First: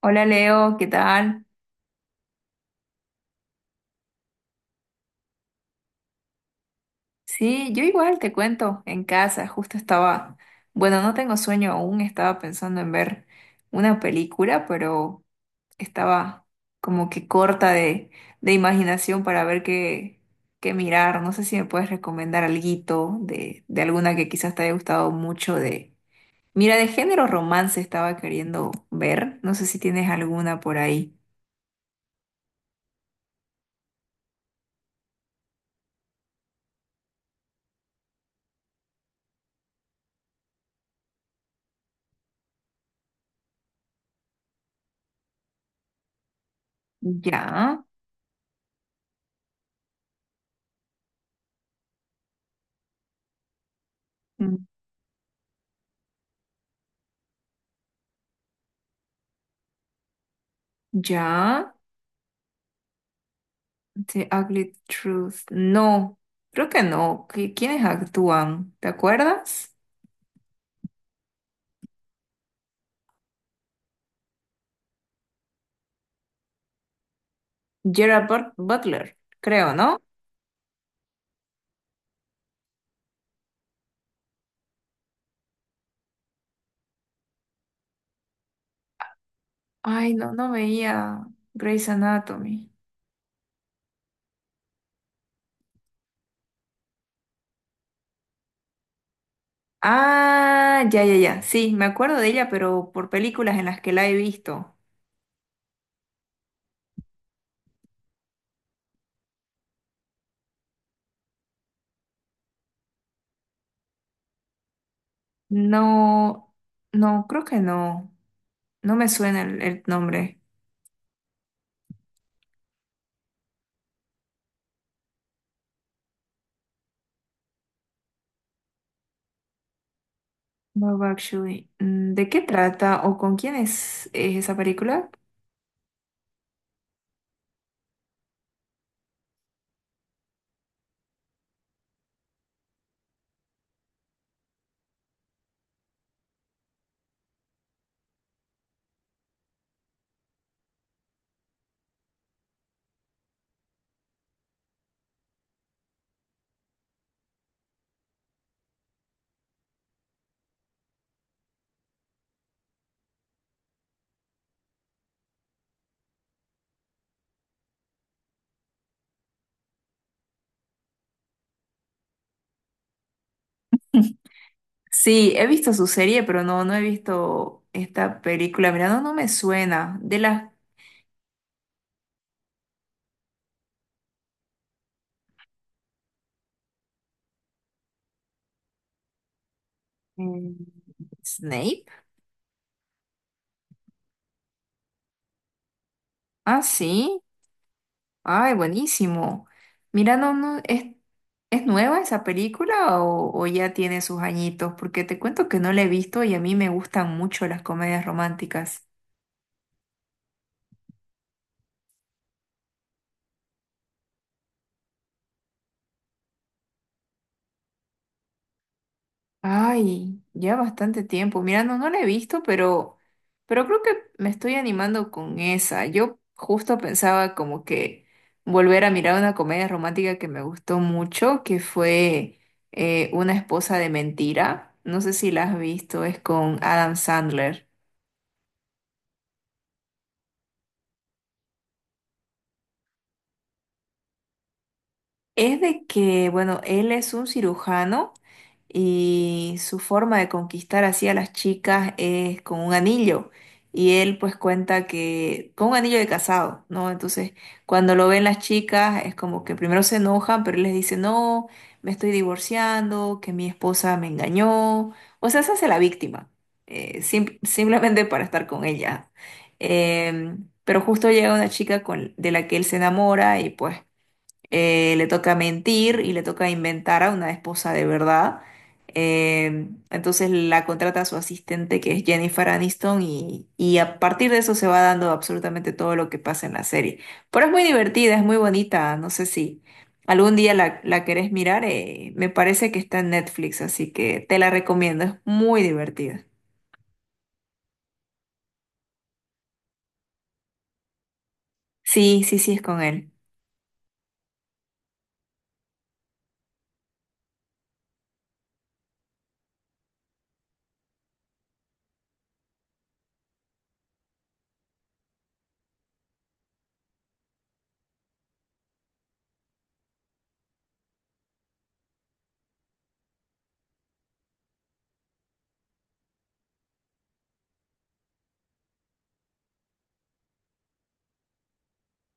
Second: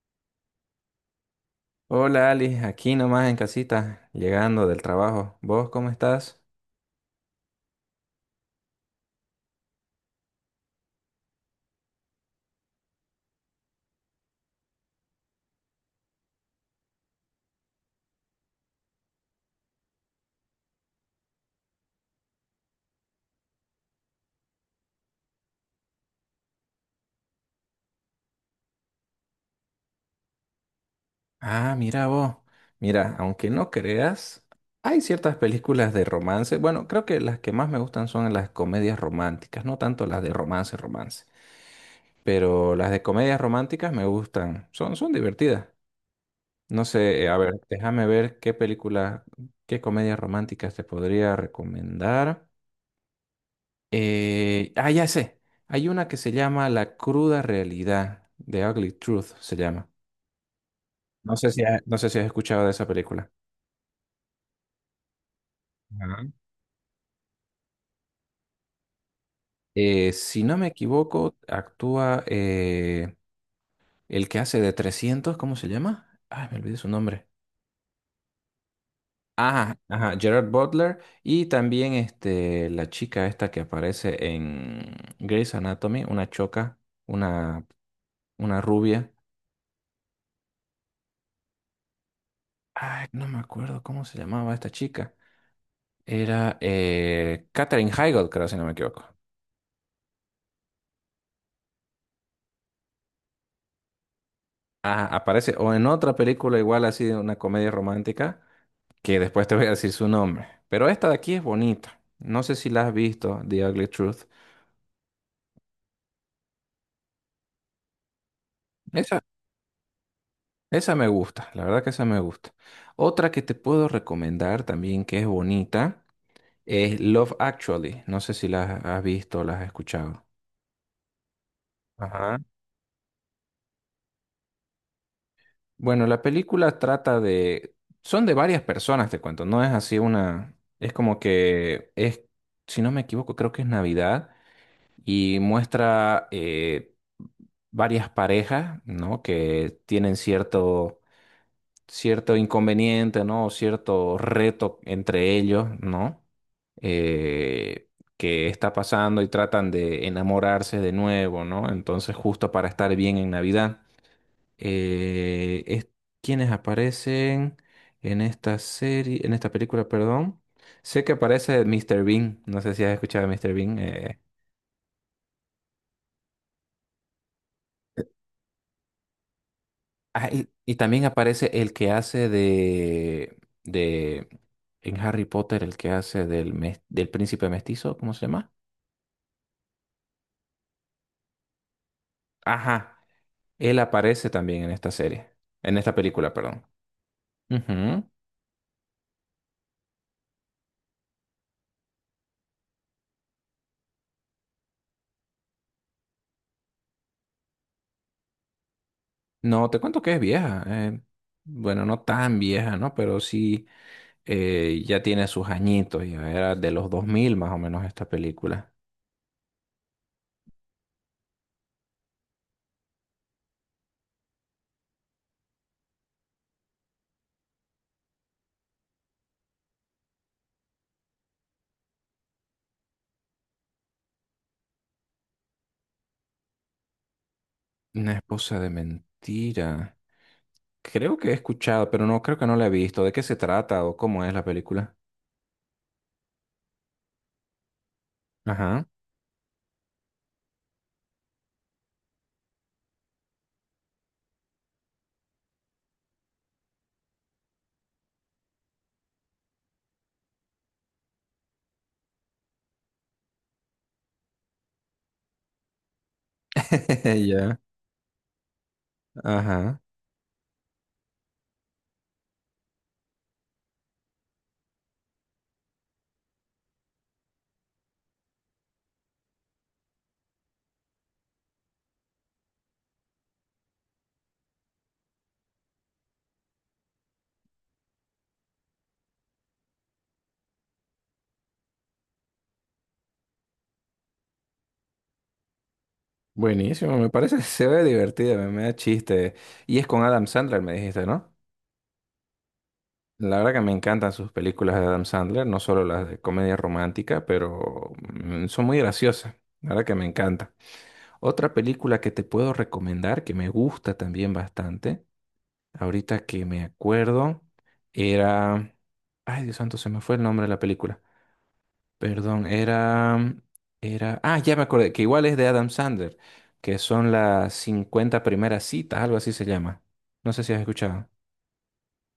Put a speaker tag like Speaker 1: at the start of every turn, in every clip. Speaker 1: Hola Leo, ¿qué tal?
Speaker 2: Hola Ali, aquí nomás en casita, llegando del trabajo. ¿Vos cómo estás?
Speaker 1: Sí, yo igual te cuento, en casa, justo estaba, bueno, no tengo sueño aún, estaba pensando en ver una película, pero estaba como que corta de imaginación para ver qué mirar. No sé si me puedes recomendar alguito de alguna que quizás te haya gustado mucho de. Mira, de género romance estaba queriendo ver, no sé si tienes alguna por ahí.
Speaker 2: Ah, mira vos. Mira, aunque no creas, hay ciertas películas de romance. Bueno, creo que las que más me gustan son las comedias románticas, no tanto las de romance, romance. Pero las de comedias románticas me gustan, son divertidas. No sé, a ver,
Speaker 1: Ya,
Speaker 2: déjame ver qué comedias románticas te podría recomendar.
Speaker 1: mm,
Speaker 2: Ya sé. Hay una que se llama La cruda realidad, The Ugly Truth se llama. No sé si
Speaker 1: ya.
Speaker 2: ha- no sé si has escuchado de esa película.
Speaker 1: The Ugly Truth. No,
Speaker 2: Ajá.
Speaker 1: creo que no. ¿Quiénes actúan? ¿Te acuerdas?
Speaker 2: Si no me equivoco, actúa el que hace de 300, ¿cómo se llama? Ay, me olvidé su nombre.
Speaker 1: Gerard Butler, creo,
Speaker 2: Ajá,
Speaker 1: ¿no?
Speaker 2: ajá, Gerard Butler y también este, la chica esta que aparece en Grey's Anatomy, una, una rubia.
Speaker 1: Ay, no, no veía Grey's Anatomy.
Speaker 2: Ay, no me acuerdo cómo se llamaba esta chica. Era Katherine Heigl, creo, si no me equivoco.
Speaker 1: Ah, ya, ya, ya. Sí, me acuerdo de ella, pero por películas en las que la he visto.
Speaker 2: Ah, aparece o en otra película igual así de una comedia romántica, que después te voy a decir su nombre. Pero esta de aquí es bonita. No sé si la has visto, The Ugly Truth.
Speaker 1: No, no, creo que no. No me
Speaker 2: Esa,
Speaker 1: suena el nombre.
Speaker 2: esa me gusta, la verdad que esa me gusta. Otra que te puedo recomendar también que es bonita es Love Actually. No sé si la has visto o la has escuchado.
Speaker 1: No, actually. Mm, ¿de
Speaker 2: Ajá.
Speaker 1: qué trata o con quién es esa película?
Speaker 2: Bueno, la película trata de. Son de varias personas, te cuento, no es así una. Es como que es, si no me equivoco, creo que es Navidad y muestra varias parejas, ¿no? Que tienen cierto inconveniente, ¿no? O cierto reto entre ellos, ¿no? Eh, que está pasando y tratan de enamorarse de nuevo, ¿no? Entonces, justo para estar bien en Navidad es quienes aparecen en esta serie, en esta película, perdón. Sé que aparece Mr. Bean, no sé si has escuchado a Mr. Bean.
Speaker 1: Sí, he visto su serie, pero no, no he visto esta película. Mira, no, no me suena. De
Speaker 2: Ah, y,
Speaker 1: las
Speaker 2: y también aparece el que hace en Harry Potter, el que hace del príncipe mestizo, ¿cómo se llama?
Speaker 1: mm, Snape.
Speaker 2: Ajá, él aparece también en esta serie, en esta película,
Speaker 1: Ah,
Speaker 2: perdón.
Speaker 1: sí.
Speaker 2: Ujú.
Speaker 1: Ay, buenísimo. Mira, no, no, ¿es nueva esa película o ya tiene sus añitos? Porque te cuento que no la he visto y a mí me gustan mucho las comedias románticas.
Speaker 2: No, te cuento que es vieja. Bueno, no tan vieja, ¿no? Pero sí. Ya tiene sus añitos, ya era de los 2000 más o menos esta película.
Speaker 1: Ay, ya bastante tiempo. Mira, no, no la he visto, pero creo que me estoy animando con esa. Yo justo pensaba como que volver a mirar una comedia romántica que me gustó mucho, que fue Una esposa de mentira. No sé si la has visto, es con Adam Sandler.
Speaker 2: Una esposa de mentira. Creo que he escuchado, pero no creo que no la he visto. ¿De qué se trata o cómo es la película?
Speaker 1: Es de que, bueno, él es un cirujano
Speaker 2: Ajá.
Speaker 1: y su forma de conquistar así a las chicas es con un anillo. Y él pues cuenta que con un anillo de casado, ¿no? Entonces, cuando lo ven las chicas, es como que primero se enojan, pero él les dice, no, me estoy divorciando, que mi esposa me engañó. O sea, se hace la víctima,
Speaker 2: Ya.
Speaker 1: simplemente para estar con ella.
Speaker 2: Ajá.
Speaker 1: Pero justo llega una chica con, de la que él se enamora y pues le toca mentir y le toca inventar a una esposa de verdad. Entonces la contrata a su asistente que es Jennifer Aniston y a partir de eso se va dando absolutamente todo lo que pasa en la serie. Pero es muy divertida, es muy bonita, no sé si algún día la querés mirar, me parece que está en Netflix, así que te la recomiendo, es muy divertida.
Speaker 2: Buenísimo, me parece, se ve divertida, me da chiste. Y es con Adam Sandler, me dijiste, ¿no?
Speaker 1: Sí, sí, sí, es con él.
Speaker 2: La verdad que me encantan sus películas de Adam Sandler, no solo las de comedia romántica, pero son muy graciosas. La verdad que me encanta. Otra película que te puedo recomendar, que me gusta también bastante, ahorita que me acuerdo, era. Ay, Dios santo, se me fue el nombre de la película. Perdón, era. Era. Ah, ya me acordé, que igual es de Adam Sandler, que son las 50 primeras citas, algo así se llama. No sé si has escuchado.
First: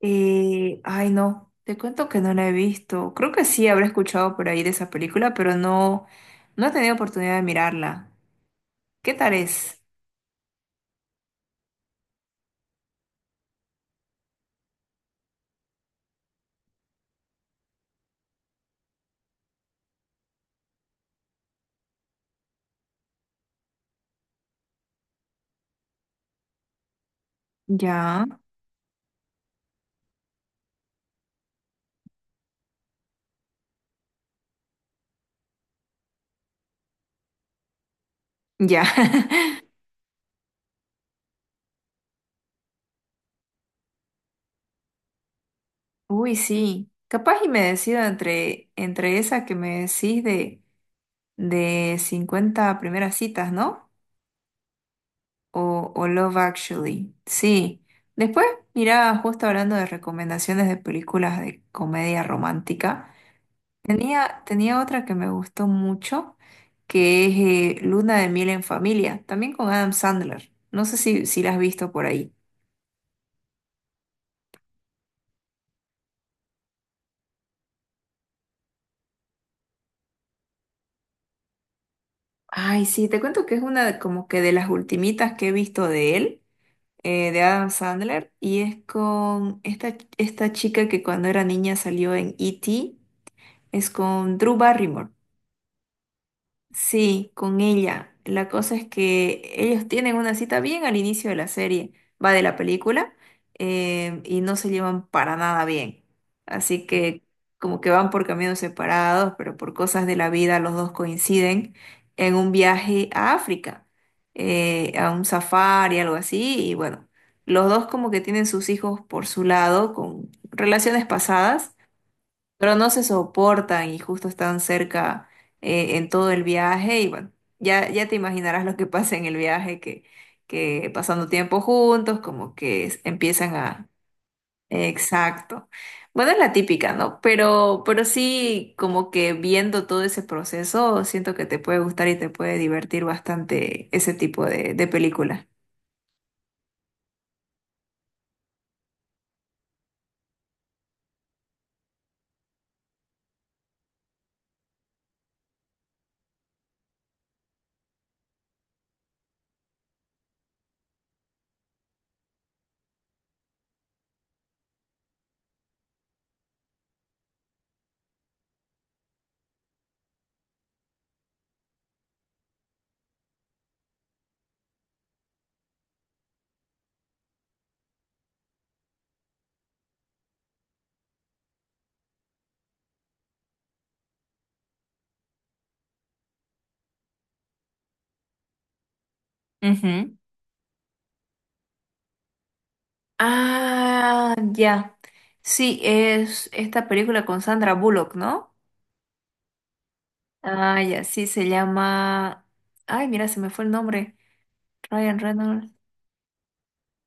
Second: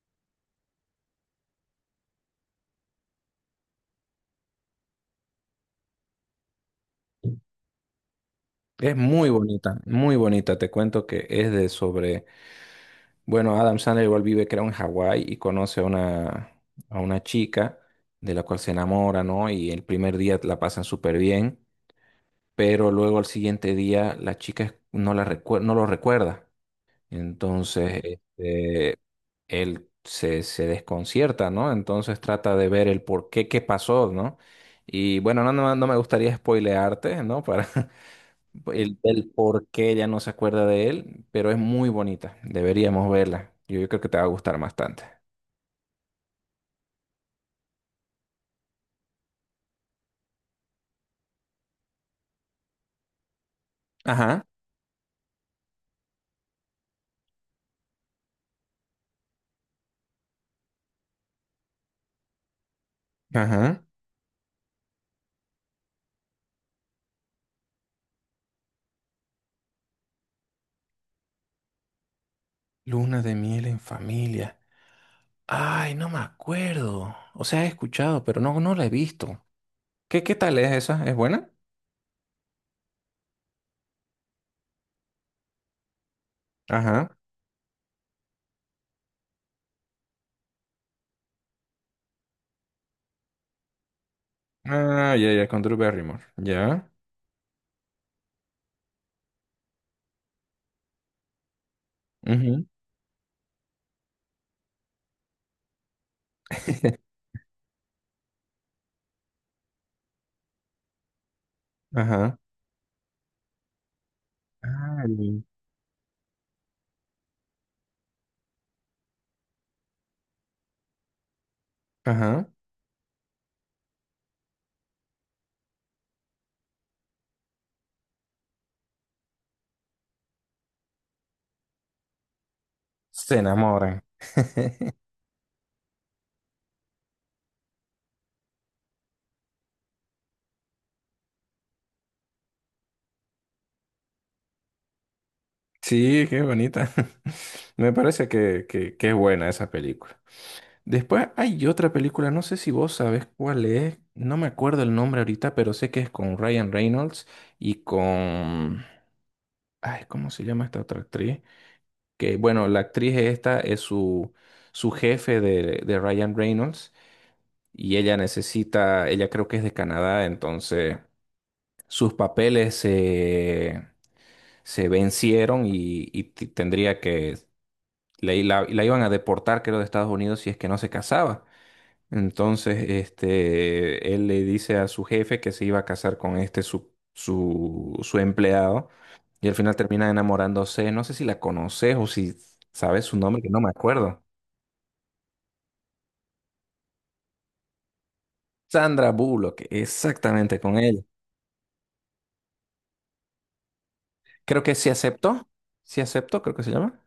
Speaker 1: Ay, no, te cuento que no la he visto. Creo que sí habré escuchado por ahí de esa película, pero no, no he tenido oportunidad de mirarla.
Speaker 2: Es
Speaker 1: ¿Qué
Speaker 2: muy
Speaker 1: tal
Speaker 2: bonita,
Speaker 1: es?
Speaker 2: muy bonita. Te cuento que es de sobre. Bueno, Adam Sandler igual vive, creo, en Hawái y conoce a una, chica de la cual se enamora, ¿no? Y el primer día la pasan súper bien, pero luego al siguiente día la chica no, no lo recuerda. Entonces,
Speaker 1: Ya,
Speaker 2: este, él se desconcierta, ¿no? Entonces trata de ver el por qué, qué pasó, ¿no? Y bueno, no me gustaría spoilearte, ¿no? Para,
Speaker 1: ya.
Speaker 2: el por qué ya no se acuerda de él, pero es muy bonita. Deberíamos verla. Yo creo que te va a gustar bastante.
Speaker 1: Uy, sí. Capaz y me decido entre, entre esa que me decís de 50 primeras citas, ¿no?
Speaker 2: Ajá,
Speaker 1: O Love Actually. Sí. Después, mira, justo hablando de recomendaciones de películas de comedia romántica.
Speaker 2: ajá.
Speaker 1: Tenía otra que me gustó mucho, que es Luna de miel en familia, también con Adam Sandler. No sé si la has visto por ahí.
Speaker 2: Luna de miel en familia. Ay, no me acuerdo. O sea, he escuchado, pero no, no la he visto. ¿Qué tal es esa? ¿Es buena?
Speaker 1: Ay, sí, te cuento que es como que de las ultimitas que he visto de él,
Speaker 2: Ajá.
Speaker 1: de Adam Sandler, y es con esta chica que cuando era niña salió en E.T., es con Drew Barrymore.
Speaker 2: Ah, ya, ya, con Drew Barrymore. Ya.
Speaker 1: Sí, con ella. La cosa es que ellos tienen una cita bien al inicio de la serie, va de la
Speaker 2: Ujú.
Speaker 1: película, y no se llevan para nada bien. Así que como que van por caminos separados, pero por cosas de la vida los dos coinciden en
Speaker 2: Ajá.
Speaker 1: un viaje a África, a un
Speaker 2: Ay.
Speaker 1: safari, algo así, y bueno, los dos como que tienen sus hijos por su lado, con relaciones pasadas
Speaker 2: Ajá.
Speaker 1: pero no se soportan y justo están cerca en todo el viaje y bueno, ya, ya te imaginarás lo que pasa en el viaje, que pasando tiempo juntos, como que
Speaker 2: Se
Speaker 1: empiezan a.
Speaker 2: enamoran.
Speaker 1: Exacto. Bueno, es la típica, ¿no? Pero sí, como que viendo todo ese proceso, siento que te puede gustar y te puede divertir bastante ese tipo de película.
Speaker 2: Sí, qué bonita. Me parece que es buena esa película. Después hay otra película, no sé si vos sabés cuál es, no me acuerdo el nombre ahorita, pero sé que es con Ryan Reynolds y con. Ay, ¿cómo se llama esta otra actriz? Que bueno, la actriz esta es su jefe de Ryan Reynolds y ella creo que es de Canadá, entonces sus papeles se vencieron y t- tendría que, la, la la iban a deportar creo de Estados Unidos si es que no se casaba. Entonces, este, él le dice a su jefe que se iba a casar con este su empleado y al final termina enamorándose. No sé si la conoces o si sabes su nombre, que no me acuerdo.
Speaker 1: Ah, ya. Sí, es esta película con Sandra Bullock, ¿no?
Speaker 2: Sandra Bullock, exactamente con
Speaker 1: Ah, ya,
Speaker 2: él.
Speaker 1: sí, se llama. Ay, mira, se me fue el nombre.
Speaker 2: Creo que sí
Speaker 1: Ryan
Speaker 2: aceptó.
Speaker 1: Reynolds.
Speaker 2: Sí aceptó, creo que se llama.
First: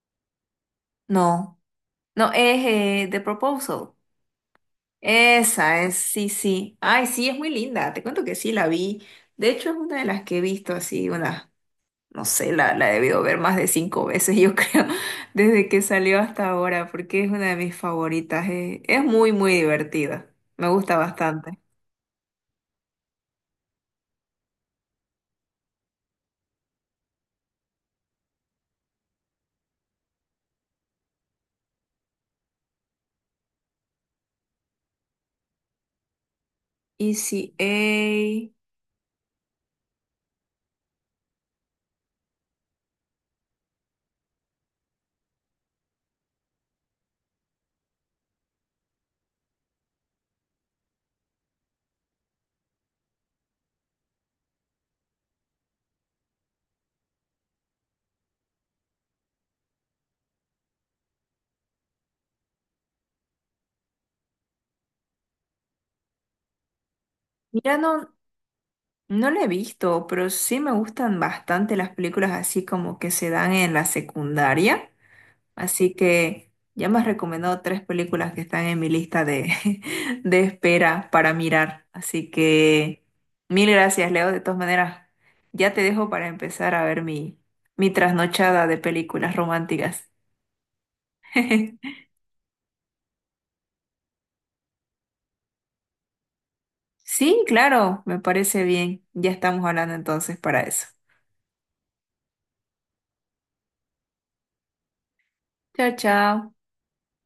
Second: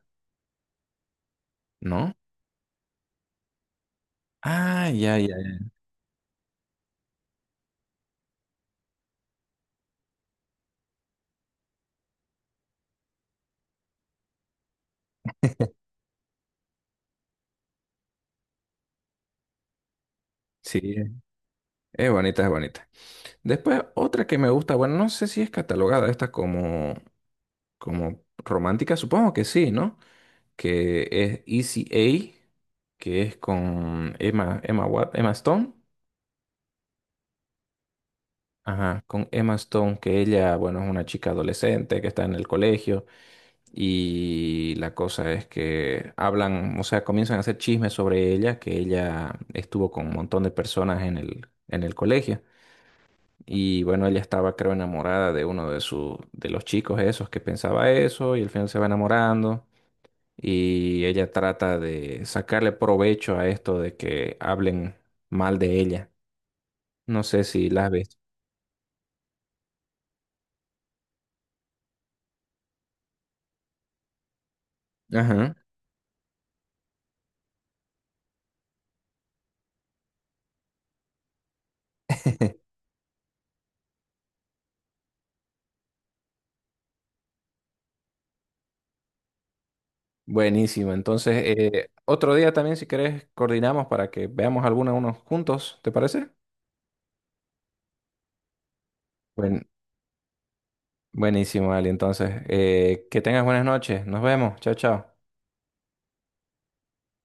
Speaker 1: No,
Speaker 2: ¿No?
Speaker 1: no, es The Proposal.
Speaker 2: Ah, ya, ya, ya.
Speaker 1: Esa es, sí, sí. Ay, sí, es muy linda. Te cuento que sí, la vi. De hecho, es una de las que he visto así, una, no sé, la he debido ver más de cinco veces, yo creo, desde que salió hasta ahora, porque es una de mis favoritas. Es muy, muy divertida. Me
Speaker 2: Sí,
Speaker 1: gusta bastante.
Speaker 2: es bonita, es bonita. Después, otra que me gusta, bueno, no sé si es catalogada esta como, romántica, supongo que sí, ¿no? Que es Easy A, que es con Emma Stone.
Speaker 1: Easy A.
Speaker 2: Ajá, con Emma Stone, que ella, bueno, es una chica adolescente que está en el colegio y la cosa es que hablan, o sea, comienzan a hacer chismes sobre ella, que ella estuvo con un montón de personas en el, colegio y bueno, ella estaba, creo, enamorada de uno de los chicos esos que pensaba eso y al final se va enamorando y ella trata de sacarle provecho a esto de que hablen mal de ella. No sé si
Speaker 1: Mira,
Speaker 2: la has
Speaker 1: no,
Speaker 2: visto.
Speaker 1: no la he visto, pero sí me gustan bastante las películas así como que se dan en la secundaria.
Speaker 2: Ajá.
Speaker 1: Así que ya me has recomendado tres películas que están en mi lista de, de espera para mirar. Así que mil gracias, Leo. De todas maneras, ya te dejo para empezar a ver mi trasnochada de películas románticas.
Speaker 2: Buenísimo. Entonces, otro día también, si querés, coordinamos para que veamos alguna unos juntos, ¿te parece?
Speaker 1: Sí, claro, me parece bien. Ya estamos
Speaker 2: Buen-
Speaker 1: hablando entonces para eso.
Speaker 2: Buenísimo, Ali. Entonces, que tengas buenas noches. Nos vemos. Chao, chao.
Speaker 1: Chao, chao.